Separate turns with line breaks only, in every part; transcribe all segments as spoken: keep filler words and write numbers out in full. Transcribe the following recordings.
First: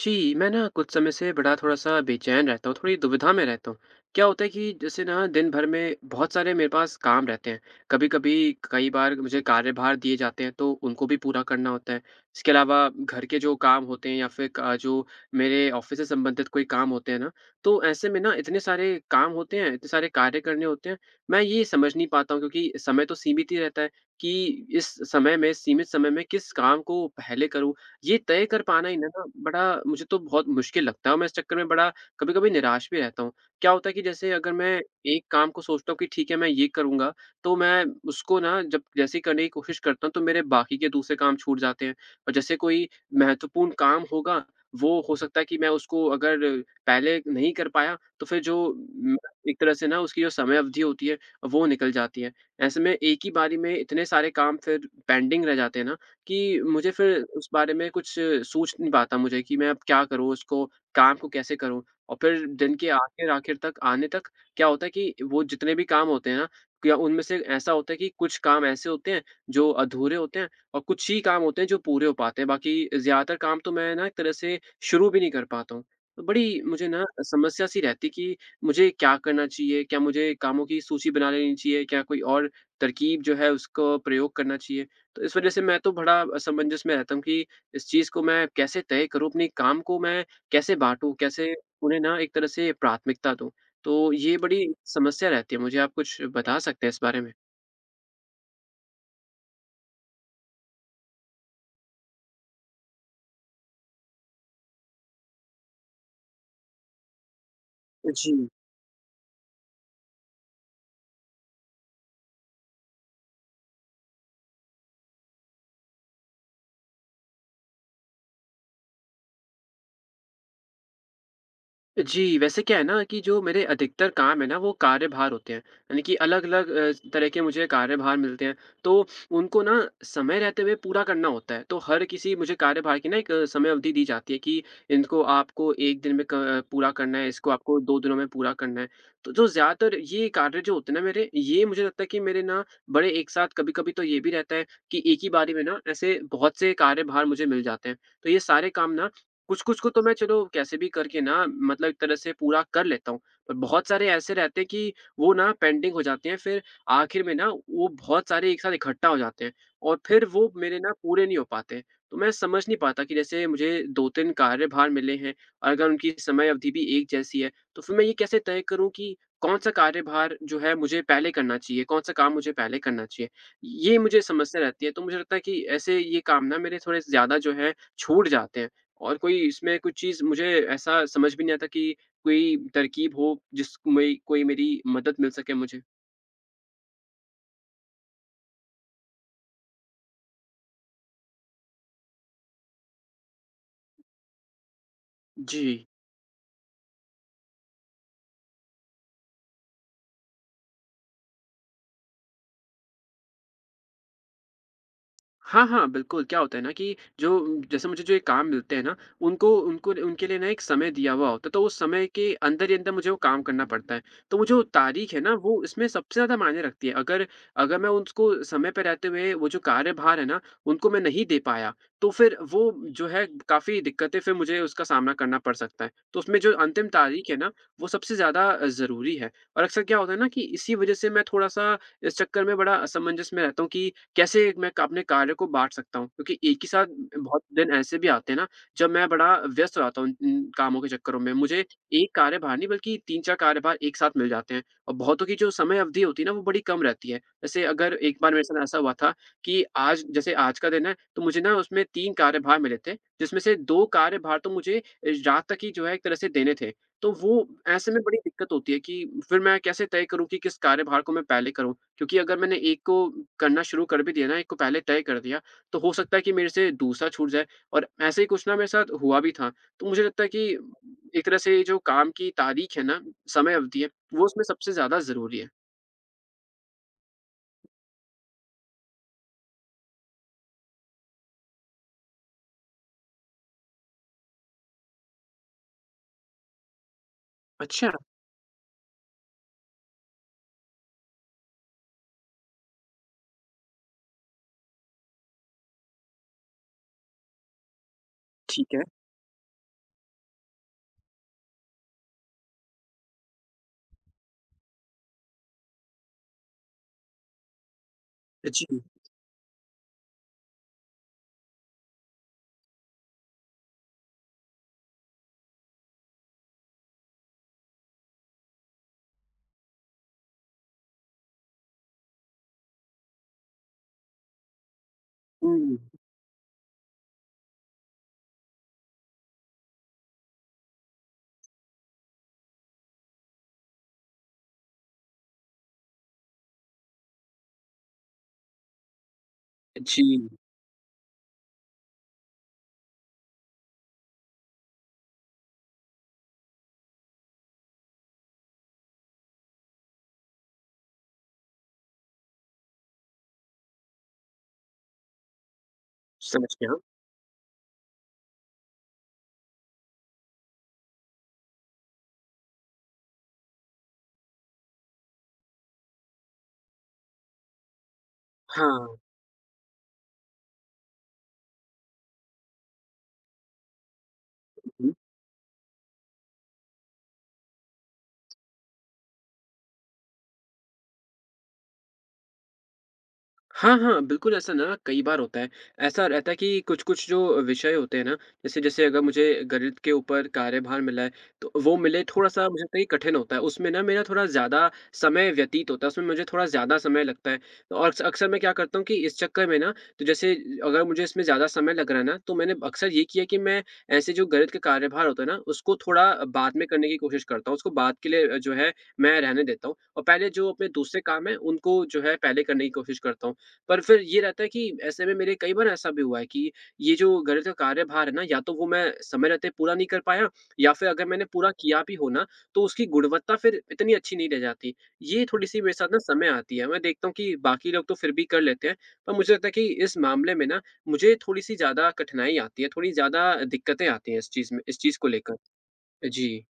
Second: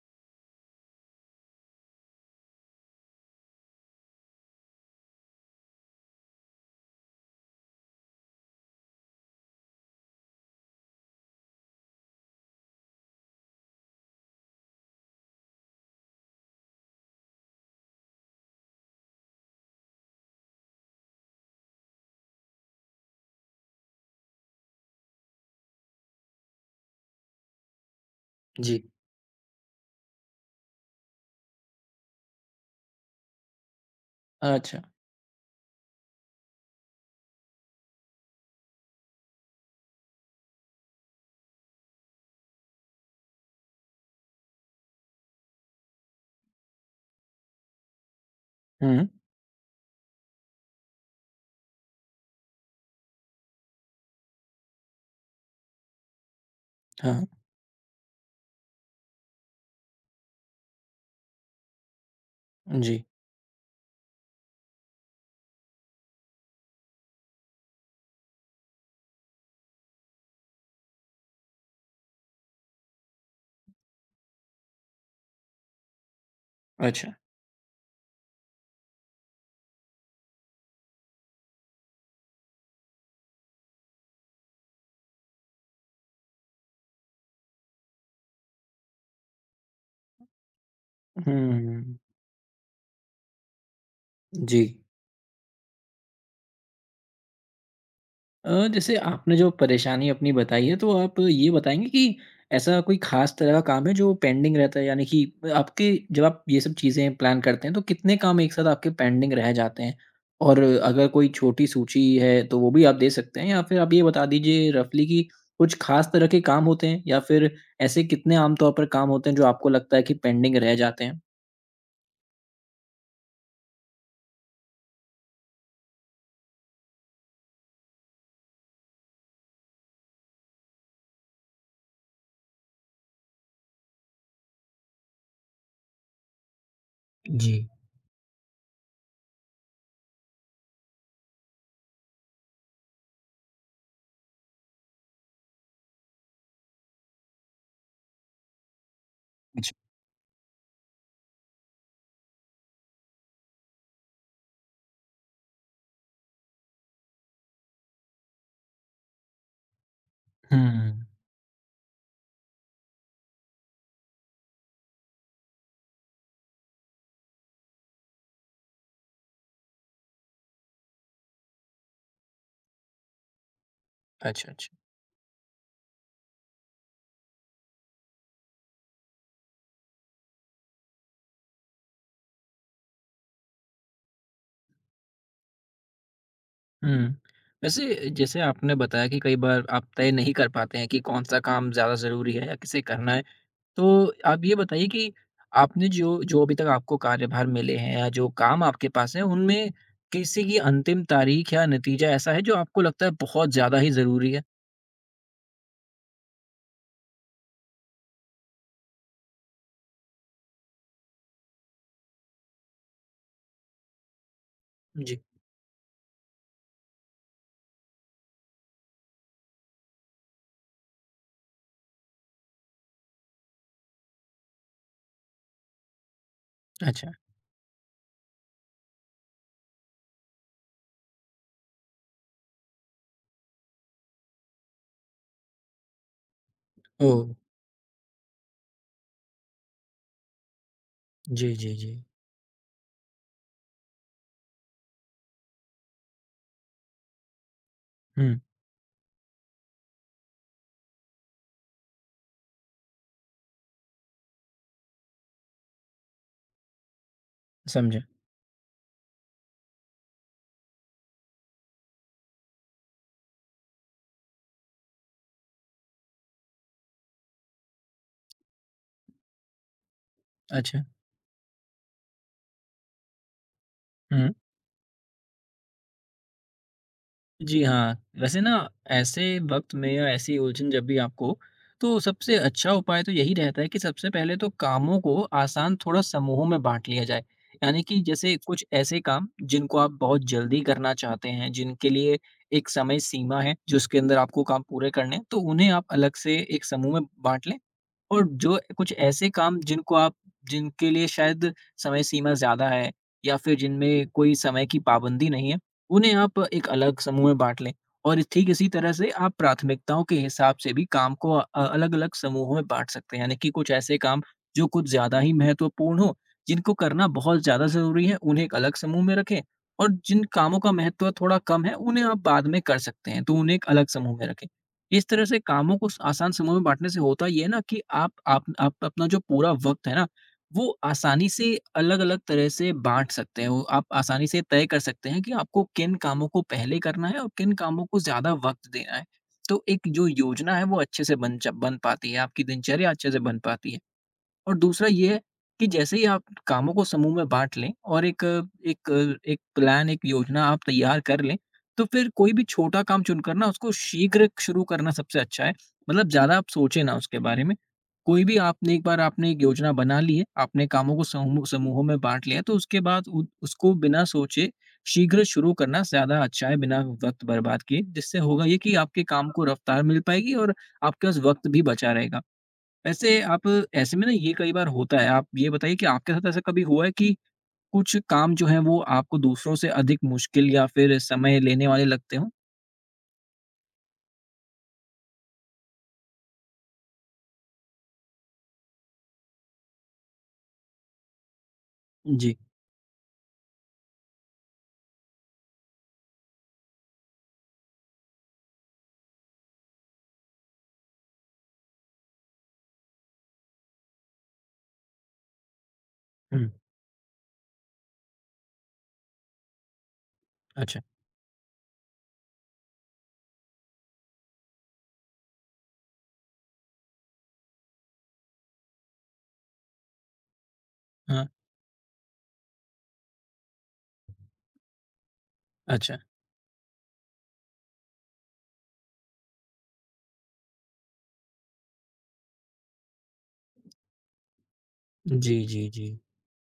जी, मैं ना कुछ समय से बड़ा थोड़ा-सा बेचैन रहता हूँ, थोड़ी दुविधा में रहता हूँ। क्या होता है कि जैसे ना दिन भर में बहुत सारे मेरे पास काम रहते हैं। कभी-कभी कई बार मुझे कार्यभार दिए जाते हैं, तो उनको भी पूरा करना होता है। इसके अलावा घर के जो काम होते हैं या फिर क जो मेरे ऑफ़िस से संबंधित कोई काम होते हैं ना, तो ऐसे में ना इतने सारे काम होते हैं, इतने सारे कार्य करने होते हैं। मैं ये समझ नहीं पाता हूँ, क्योंकि समय तो सीमित ही रहता है कि इस समय में, सीमित समय में किस काम को पहले करूँ। ये तय कर
जी।
पाना ही ना ना बड़ा मुझे तो बहुत मुश्किल लगता है, मैं इस चक्कर में बड़ा कभी-कभी निराश भी रहता हूँ। क्या होता है कि जैसे अगर मैं
अच्छा।
एक काम को सोचता हूँ कि ठीक है, मैं ये करूँगा, तो मैं उसको ना जब जैसे ही करने की कोशिश करता हूँ, तो मेरे बाकी के दूसरे काम छूट जाते हैं। और जैसे कोई महत्वपूर्ण काम होगा, वो हो सकता है कि मैं उसको अगर पहले नहीं कर पाया, तो फिर जो
हुँ,
म एक तरह से ना उसकी जो समय अवधि होती है, वो निकल जाती है। ऐसे में एक ही बारी में इतने सारे काम फिर पेंडिंग रह जाते हैं ना, कि मुझे फिर
हाँ,
उस बारे में कुछ सूझ नहीं पाता, मुझे कि मैं अब क्या करूँ उसको, काम को कैसे करूँ? और फिर दिन के
जी।
आखिर-आखिर तक आने तक क्या होता है कि वो जितने भी काम होते हैं ना, क्या उनमें से ऐसा होता है कि कुछ काम ऐसे होते हैं जो अधूरे होते हैं, और कुछ ही काम होते हैं जो पूरे हो पाते हैं, बाकी ज़्यादातर काम तो मैं ना एक तरह से शुरू भी नहीं कर पाता हूँ। तो बड़ी मुझे ना
अच्छा।
समस्या सी रहती है कि मुझे क्या करना चाहिए? क्या मुझे कामों की सूची बना लेनी चाहिए? क्या कोई और तरकीब जो है उसको प्रयोग करना चाहिए? तो इस वजह से मैं तो बड़ा असमंजस में रहता हूँ कि इस चीज़ को मैं कैसे तय करूँ, अपने काम को मैं कैसे बाँटूँ, कैसे
हुँ,
उन्हें ना एक तरह से प्राथमिकता दूँ? तो ये
जी।
बड़ी समस्या रहती है मुझे। आप कुछ बता सकते हैं इस बारे में?
अ, जैसे आपने जो परेशानी अपनी बताई है, तो आप ये बताएँगे कि ऐसा कोई ख़ास तरह का काम है जो पेंडिंग रहता है? यानी कि आपके जब आप ये सब चीज़ें प्लान करते हैं, तो कितने काम
जी।
एक साथ आपके पेंडिंग रह जाते हैं? और अगर कोई छोटी सूची है, तो वो भी आप दे सकते हैं या फिर आप ये बता दीजिए रफ़ली कि कुछ ख़ास तरह के काम होते हैं या फिर ऐसे कितने आम तौर पर काम होते हैं, जो आपको लगता है कि पेंडिंग रह जाते हैं?
जी, वैसे क्या है ना कि जो मेरे अधिकतर काम है ना, वो कार्यभार होते हैं, यानी कि अलग-अलग अ, तरह के मुझे कार्यभार मिलते हैं, तो उनको ना समय रहते हुए पूरा करना होता है। तो हर किसी मुझे कार्यभार की ना एक अ, समय अवधि दी जाती है कि इनको आपको एक दिन में क अ, पूरा करना है, इसको
जी।
आपको दो दिनों में पूरा करना है। तो जो ज़्यादातर ये कार्य जो होते हैं ना मेरे, ये मुझे लगता है कि मेरे ना बड़े एक साथ कभी-कभी तो ये भी रहता है कि एक ही बारी में ना ऐसे बहुत से कार्यभार मुझे मिल जाते हैं। तो ये सारे काम ना,
जी।
कुछ-कुछ को तो मैं चलो कैसे भी करके ना, मतलब एक तरह से पूरा कर लेता हूँ। पर बहुत सारे ऐसे रहते हैं कि वो ना पेंडिंग हो जाते हैं, फिर आखिर में ना वो बहुत सारे एक साथ इकट्ठा हो जाते हैं, और फिर वो मेरे ना
हुँ।
पूरे नहीं हो पाते। तो मैं समझ नहीं पाता कि जैसे मुझे दो तीन कार्यभार मिले हैं और अगर उनकी समय अवधि भी एक जैसी है, तो फिर मैं ये कैसे तय करूँ कि कौन-सा कार्यभार जो है मुझे पहले करना चाहिए, कौन-सा काम मुझे पहले करना चाहिए? ये मुझे
अच्छा,
समस्या
अच्छा।
रहती है। तो मुझे लगता है कि ऐसे ये काम ना मेरे थोड़े ज़्यादा जो है छूट जाते हैं। और कोई इसमें कुछ चीज़ मुझे ऐसा समझ भी नहीं आता कि कोई तरकीब हो जिसमें कोई मेरी मदद मिल सके मुझे।
हुँ। वैसे जैसे आपने बताया कि कई बार आप तय नहीं कर पाते हैं कि कौन-सा काम ज़्यादा ज़रूरी है या किसे करना है। तो आप ये बताइए कि
जी।
आपने जो जो अभी तक आपको कार्यभार मिले हैं या जो काम आपके पास हैं, उनमें किसी की अंतिम तारीख या नतीजा ऐसा है जो आपको लगता है बहुत ज़्यादा ही ज़रूरी है?
हाँ, हाँ, बिल्कुल, क्या होता है ना कि जो जैसे मुझे जो ये काम मिलते हैं ना, उनको उनको उनके लिए ना एक समय दिया हुआ होता है, तो उस समय के अंदर ही अंदर मुझे वो काम करना पड़ता है। तो वो जो तारीख है
जी।
ना, वो इसमें सबसे ज़्यादा मायने रखती है। अगर अगर मैं उसको समय पे रहते हुए, वो जो कार्यभार है ना, उनको मैं नहीं दे पाया, तो फिर वो जो है काफ़ी दिक्कतें, फिर मुझे उसका सामना करना पड़ सकता है। तो उसमें जो अंतिम
अच्छा।
तारीख है ना, वो सबसे ज़्यादा अ, ज़रूरी है। और अक्सर क्या होता है ना कि इसी वज़ह से मैं थोड़ा-सा इस चक्कर में बड़ा असमंजस में रहता हूँ कि कैसे मैं क अपने कार्य को बाँट सकता हूँ? क्योंकि एक ही साथ
ओह!
बहुत दिन ऐसे भी आते हैं ना, जब मैं बड़ा व्यस्त हो जाता हूँ इन कामों के चक्करों में।
जी,
मुझे
जी, जी।
एक कार्यभार नहीं, बल्कि तीन चार कार्यभार एक साथ मिल जाते हैं, और बहुतों की जो समय अवधि होती है ना, वो बड़ी कम रहती है। जैसे अगर एक बार
हुँ,
मेरे साथ ऐसा हुआ था कि आज जैसे आज का दिन है, तो मुझे ना उसमें तीन कार्यभार मिले थे, जिसमें से दो कार्यभार तो मुझे अ, रात तक ही जो है एक तरह से देने थे। तो वो ऐसे में
समझा।
बड़ी दिक्कत होती है कि फिर मैं कैसे तय करूँ कि किस कार्यभार को मैं पहले करूँ? क्योंकि अगर मैंने एक को करना शुरू कर भी दिया ना, एक को पहले तय कर दिया, तो हो सकता है कि मेरे से दूसरा छूट जाए, और ऐसे ही कुछ ना मेरे साथ हुआ भी था। तो मुझे लगता है कि
अच्छा।
एक तरह से ये जो काम की तारीख है ना, समय अवधि है, वो
हुँ।
उसमें सबसे ज़्यादा ज़रूरी है।
जी हाँ, वैसे ना ऐसे वक़्त में या ऐसी उलझन जब भी आपको हो, तो सबसे अच्छा उपाय तो यही रहता है कि सबसे पहले तो कामों को आसान थोड़ा समूहों में बाँट लिया जाए। यानी
अच्छा,
कि जैसे कुछ ऐसे काम जिनको आप बहुत जल्दी करना चाहते हैं, जिनके लिए एक समय सीमा है, जिसके अंदर आपको काम पूरे करने हैं, तो उन्हें आप अलग से एक समूह में बाँट लें। और जो
ठीक है।
कुछ ऐसे काम जिनको आप जिनके लिए शायद समय सीमा ज़्यादा है या फिर जिनमें कोई समय की पाबंदी नहीं है, उन्हें आप एक अलग समूह में बाँट लें। और ठीक इसी
जी।
तरह से आप प्राथमिकताओं के हिसाब से भी काम को अ, अलग-अलग समूहों में बाँट सकते हैं। यानी कि कुछ ऐसे काम जो कुछ ज़्यादा ही महत्वपूर्ण हों, जिनको करना बहुत ज़्यादा ज़रूरी है, उन्हें एक अलग समूह में रखें। और जिन कामों का महत्व थोड़ा कम है, उन्हें आप बाद में कर सकते हैं, तो उन्हें एक अलग समूह में रखें। इस तरह से
हुँ,
कामों को स आसान समूह में बाँटने से होता ये है ना कि आप आप आप अपना जो पूरा वक़्त है ना वो आसानी से अलग-अलग तरह से बाँट सकते हैं। वो आप आसानी से तय कर सकते हैं कि आपको किन कामों को पहले करना है और किन कामों को ज़्यादा वक़्त देना है। तो एक
जी,
जो योजना है वो अच्छे से बन च बन पाती है, आपकी दिनचर्या अच्छे से बन पाती है। और दूसरा ये है कि जैसे ही आप कामों को समूह में बाँट लें और एक एक एक प्लान, एक योजना आप तैयार कर लें, तो फिर कोई भी छोटा काम चुनकर ना उसको शीघ्र शुरू करना सबसे अच्छा है। मतलब ज़्यादा आप
समझ गया।
सोचें ना उसके बारे में। कोई भी आपने एक बार आपने एक योजना बना ली है, आपने कामों को समूह समूहों में बाँट लिया है, तो उसके बाद उ उसको बिना सोचे शीघ्र शुरू करना ज़्यादा अच्छा है, बिना वक़्त बर्बाद किए। जिससे होगा ये कि
हाँ।
आपके काम को रफ़्तार मिल पाएगी और आपके पास वक़्त भी बचा रहेगा। वैसे आप ऐसे में ना ये कई बार होता है। आप ये बताइए कि आपके साथ ऐसा कभी हुआ है कि कुछ काम जो हैं वो आपको दूसरों से अधिक मुश्किल या फिर समय लेने वाले लगते हों?
हाँ, हाँ, बिल्कुल ऐसा ना कई बार होता है। ऐसा रहता है कि कुछ-कुछ जो विषय होते हैं ना, जैसे-जैसे, अगर मुझे गणित के ऊपर कार्यभार मिला है, तो वो मिले
जी।
थोड़ा-सा मुझे लगता है कि कठिन होता है। उसमें ना मेरा थोड़ा ज़्यादा समय व्यतीत होता है, उसमें मुझे थोड़ा ज़्यादा समय लगता है। तो और अक्स अक्सर मैं क्या करता हूँ कि इस चक्कर में ना, तो जैसे अगर मुझे इसमें ज़्यादा समय लग रहा है ना, तो मैंने अक्सर ये किया कि मैं ऐसे जो गणित का कार्यभार होता है ना, उसको थोड़ा
हुँ,
बाद में करने की कोशिश करता हूँ। उसको बाद के लिए अ, जो है मैं रहने देता हूँ, और पहले जो अपने
अच्छा।
दूसरे काम हैं, उनको जो है पहले करने की कोशिश करता हूँ। पर फिर ये रहता है कि ऐसे में मेरे कई बार ऐसा भी हुआ है कि ये जो घर का कार्यभार है ना, या तो वो मैं समय रहते पूरा नहीं कर पाया, या फिर अगर मैंने
हाँ,
पूरा किया भी हो ना, तो उसकी गुणवत्ता फिर इतनी अच्छी नहीं रह जाती। ये थोड़ी-सी मेरे साथ
अच्छा।
ना समय आती है। मैं देखता हूँ कि बाकी लोग तो फिर भी कर लेते हैं, पर मुझे लगता है कि इस मामले में ना मुझे थोड़ी-सी ज़्यादा कठिनाई आती है, थोड़ी ज़्यादा दिक्कतें आती हैं इस चीज़ में, इस चीज़ को
जी,
लेकर।
जी, जी।
जी।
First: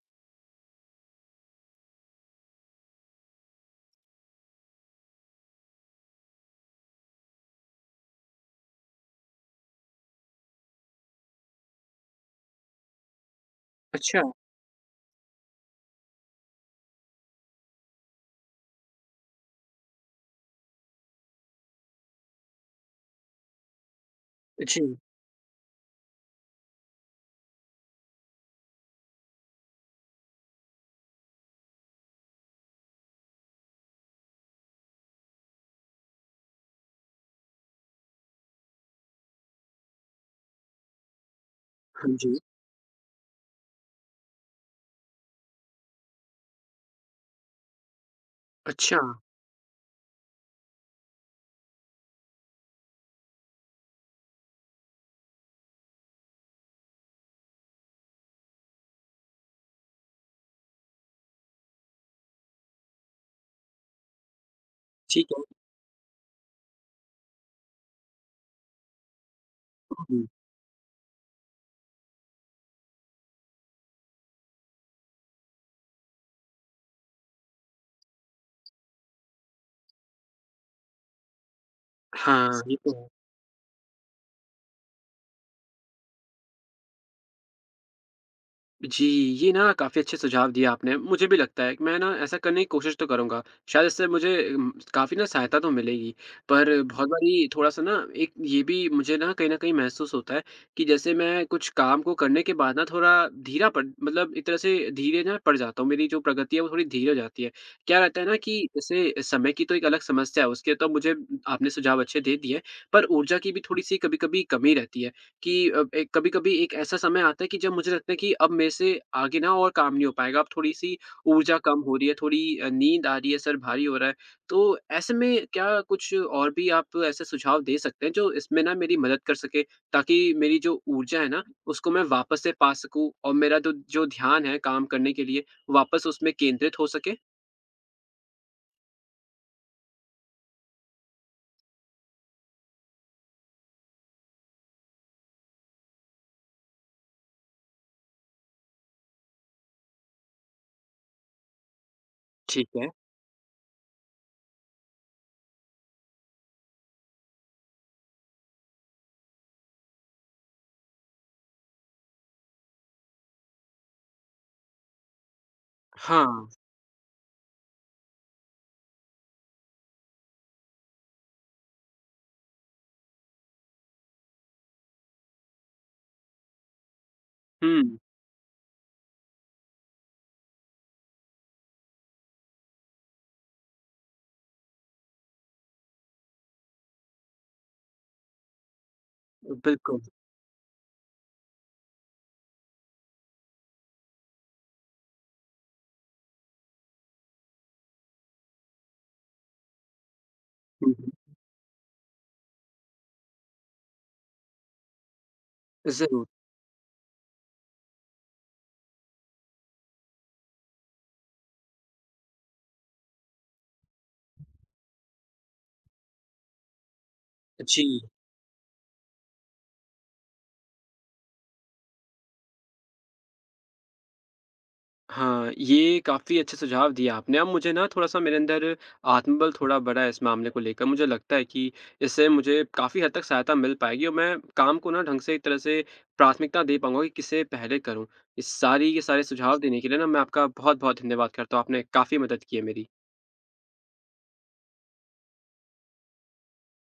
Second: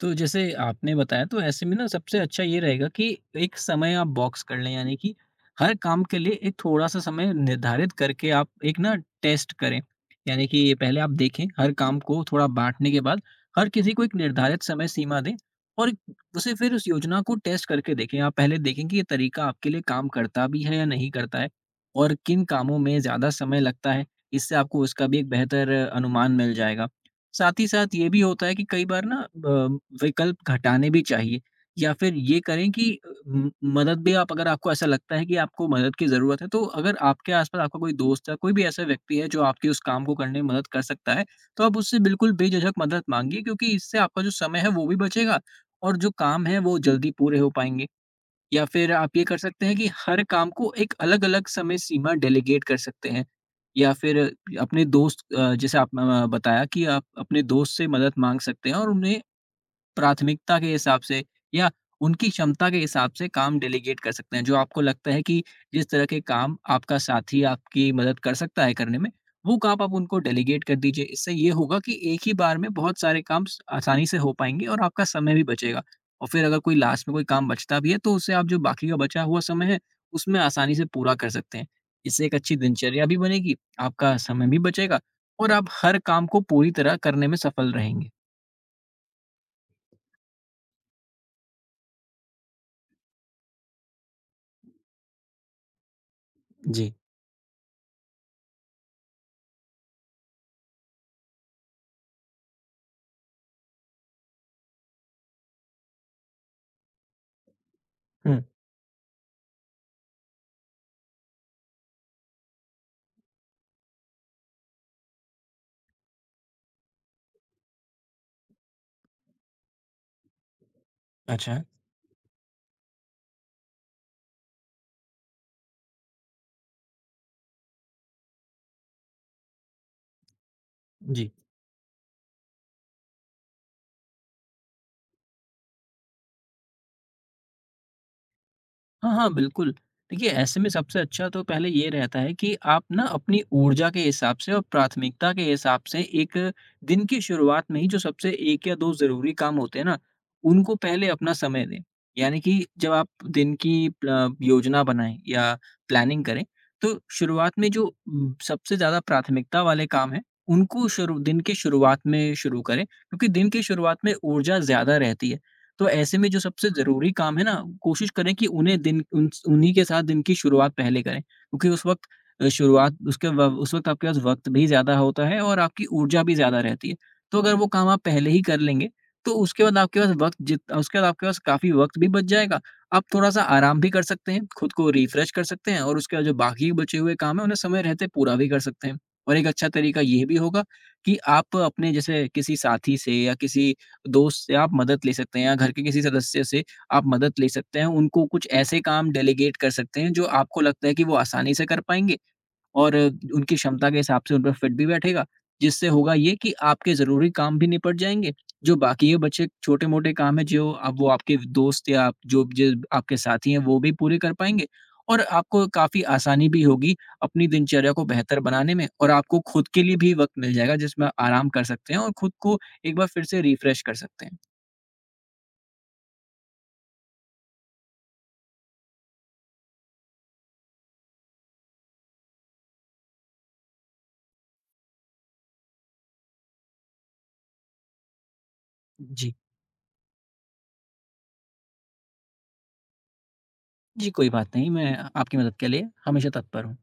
तो जैसे आपने बताया, तो ऐसे में ना सबसे अच्छा ये रहेगा कि एक समय आप बॉक्स कर लें, यानी कि हर काम के लिए एक थोड़ा-सा समय निर्धारित करके आप एक ना टेस्ट करें। यानी कि ये पहले आप देखें, हर काम को थोड़ा बाँटने के बाद हर किसी को एक
अच्छा।
निर्धारित समय सीमा दें और उसे फिर उस योजना को टेस्ट करके देखें। आप पहले देखें कि ये तरीका आपके लिए काम करता भी है या नहीं करता है, और किन कामों में ज़्यादा समय लगता है। इससे आपको
जी।
उसका भी एक बेहतर अनुमान मिल जाएगा। साथ ही साथ ये भी होता है कि कई बार ना अ, विकल्प घटाने भी चाहिए, या फिर ये करें कि अ, म- मदद भी आप, अगर आपको ऐसा लगता है कि आपको मदद की ज़रूरत है, तो अगर आपके आसपास आपका कोई दोस्त है, कोई भी ऐसा व्यक्ति है जो आपके उस काम को करने में मदद कर सकता है, तो आप उससे
हाँ
बिल्कुल
जी।
बेझिझक मदद मांगिए, क्योंकि इससे आपका जो समय है वो भी बचेगा और जो काम है वो जल्दी पूरे हो पाएंगे। या फिर
अच्छा।
आप ये कर सकते हैं कि हर काम को एक अलग-अलग समय सीमा डेलीगेट कर सकते हैं। या फिर अपने दोस्त, अ, जैसे आपने बताया कि आप अपने दोस्त से मदद माँग सकते हैं, और उन्हें प्राथमिकता के हिसाब से या उनकी क्षमता के हिसाब से काम डेलीगेट कर सकते हैं। जो आपको लगता है
ठीक है।
कि जिस तरह के काम आपका साथी आपकी मदद कर सकता है करने में, वो काम आप उनको
हुँ।
डेलीगेट कर दीजिए। इससे ये होगा कि एक ही बार में बहुत सारे काम स आसानी से हो पाएँगे और आपका समय भी बचेगा। और फिर अगर कोई लास्ट में कोई काम बचता भी है, तो उससे आप जो बाकी का बचा हुआ समय है, उसमें आसानी से पूरा कर सकते हैं। इससे एक अच्छी
हाँ, ये तो है।
दिनचर्या भी बनेगी, आपका समय भी बचेगा और आप हर काम को पूरी तरह करने में सफल रहेंगे।
जी, ये ना काफ़ी अच्छे सुझाव दिए आपने। मुझे भी लगता है कि मैं ना ऐसा करने की कोशिश तो करूँगा। शायद इससे मुझे उम, काफ़ी ना सहायता तो मिलेगी। पर
जी।
बहुत बारी थोड़ा-सा ना एक ये भी मुझे ना कहीं न कहीं महसूस होता है कि जैसे मैं कुछ काम को करने के बाद ना थोड़ा धीरा पड़ मतलब एक तरह से धीरे ना पड़ जाता हूँ। मेरी जो प्रगति है वो थोड़ी धीरे हो जाती है। क्या रहता है ना
हुँ,
कि जैसे समय की तो एक अलग समस्या है, उसके तो मुझे आपने सुझाव अच्छे दे दिए। पर ऊर्जा की भी थोड़ी-सी कभी-कभी कमी रहती है। कि अ, एक कभी-कभी एक ऐसा समय आता है कि जब मुझे लगता है कि अब मेरे से आगे ना और काम नहीं हो पाएगा, अब थोड़ी-सी ऊर्जा
अच्छा।
कम हो रही है, थोड़ी अ, नींद आ रही है, सर भारी हो रहा है। तो ऐसे में क्या कुछ और भी आप ऐसे सुझाव दे सकते हैं जो इसमें ना मेरी मदद कर सके, ताकि मेरी जो ऊर्जा है
जी।
ना, उसको मैं वापस से पा सकूँ, और मेरा दो जो ध्यान है काम करने के लिए वापस उसमें केंद्रित हो सके?
हाँ, हाँ, बिल्कुल। देखिए, ऐसे में सबसे अच्छा तो पहले ये रहता है कि आप ना अपनी ऊर्जा के हिसाब से और प्राथमिकता के हिसाब से एक दिन की शुरुआत में ही जो सबसे एक या दो ज़रूरी काम होते हैं ना, उनको पहले अपना समय दें। यानी कि
ठीक है।
जब आप दिन की प्ल योजना बनाएँ या प्लानिंग करें, तो शुरुआत में जो उम, सबसे ज़्यादा प्राथमिकता वाले काम हैं, उनको शुरू दिन की शुरुआत में शुरू करें, क्योंकि दिन की शुरुआत में ऊर्जा ज़्यादा रहती है। तो ऐसे में जो
हाँ।
सबसे ज़रूरी काम है ना, कोशिश करें कि उन्हें दिन उन उन्हीं के साथ दिन की शुरुआत पहले करें, क्योंकि उस वक़्त अ, शुरुआत उसके व उस वक़्त आपके पास वक़्त भी ज़्यादा होता है और आपकी ऊर्जा भी ज़्यादा रहती है। तो अगर वो काम
हुँ,
आप पहले ही कर लेंगे, तो उसके बाद आपके पास वक़्त जित उसके बाद आपके पास काफ़ी वक़्त भी बच जाएगा। आप थोड़ा-सा आराम भी कर सकते हैं, खुद को रिफ्रेश कर सकते हैं और उसके बाद जो बाकी बचे हुए काम हैं, उन्हें समय रहते पूरा भी कर सकते हैं। और एक अच्छा
बिल्कुल।
तरीका ये भी होगा कि आप अपने जैसे किसी साथी से या किसी दोस्त से आप मदद ले सकते हैं, या घर के किसी सदस्य से आप मदद ले सकते हैं। उनको कुछ ऐसे काम डेलीगेट कर सकते हैं जो आपको लगता
हुँ,
है कि
हुँ।
वो आसानी से कर पाएँगे। और उनकी क्षमता के हिसाब से उन पे फिट भी बैठेगा, जिससे होगा
ज़रूर।
ये कि आपके ज़रूरी काम भी निपट जाएँगे, जो बाकी के बचे छोटे-मोटे काम हैं, जो अब वो आपके दोस्त या आप जो ज आपके साथी हैं वो भी पूरे कर पाएँगे। और आपको काफ़ी आसानी भी होगी अपनी
जी।
दिनचर्या को बेहतर बनाने में, और आपको खुद के लिए भी वक़्त मिल जाएगा जिसमें आप आराम कर सकते हैं और खुद को एक बार फिर से रिफ्रेश कर सकते हैं।
हाँ, ये काफ़ी अच्छे सुझाव दिए आपने। अब मुझे ना थोड़ा-सा मेरे अंदर आत्मबल थोड़ा बढ़ा है इस मामले को लेकर। मुझे लगता है कि इससे मुझे काफ़ी हद तक सहायता मिल पाएगी, और मैं काम को ना ढंग से एक तरह से प्राथमिकता दे पाऊँगा कि किसे पहले करूँ। इस सारी के सारे
जी।
सुझाव देने के लिए ना मैं आपका बहुत-बहुत धन्यवाद करता हूँ। आपने काफ़ी मदद की है मेरी।
जी, कोई बात नहीं, मैं आपकी मदद के लिए हमेशा तत्पर हूँ।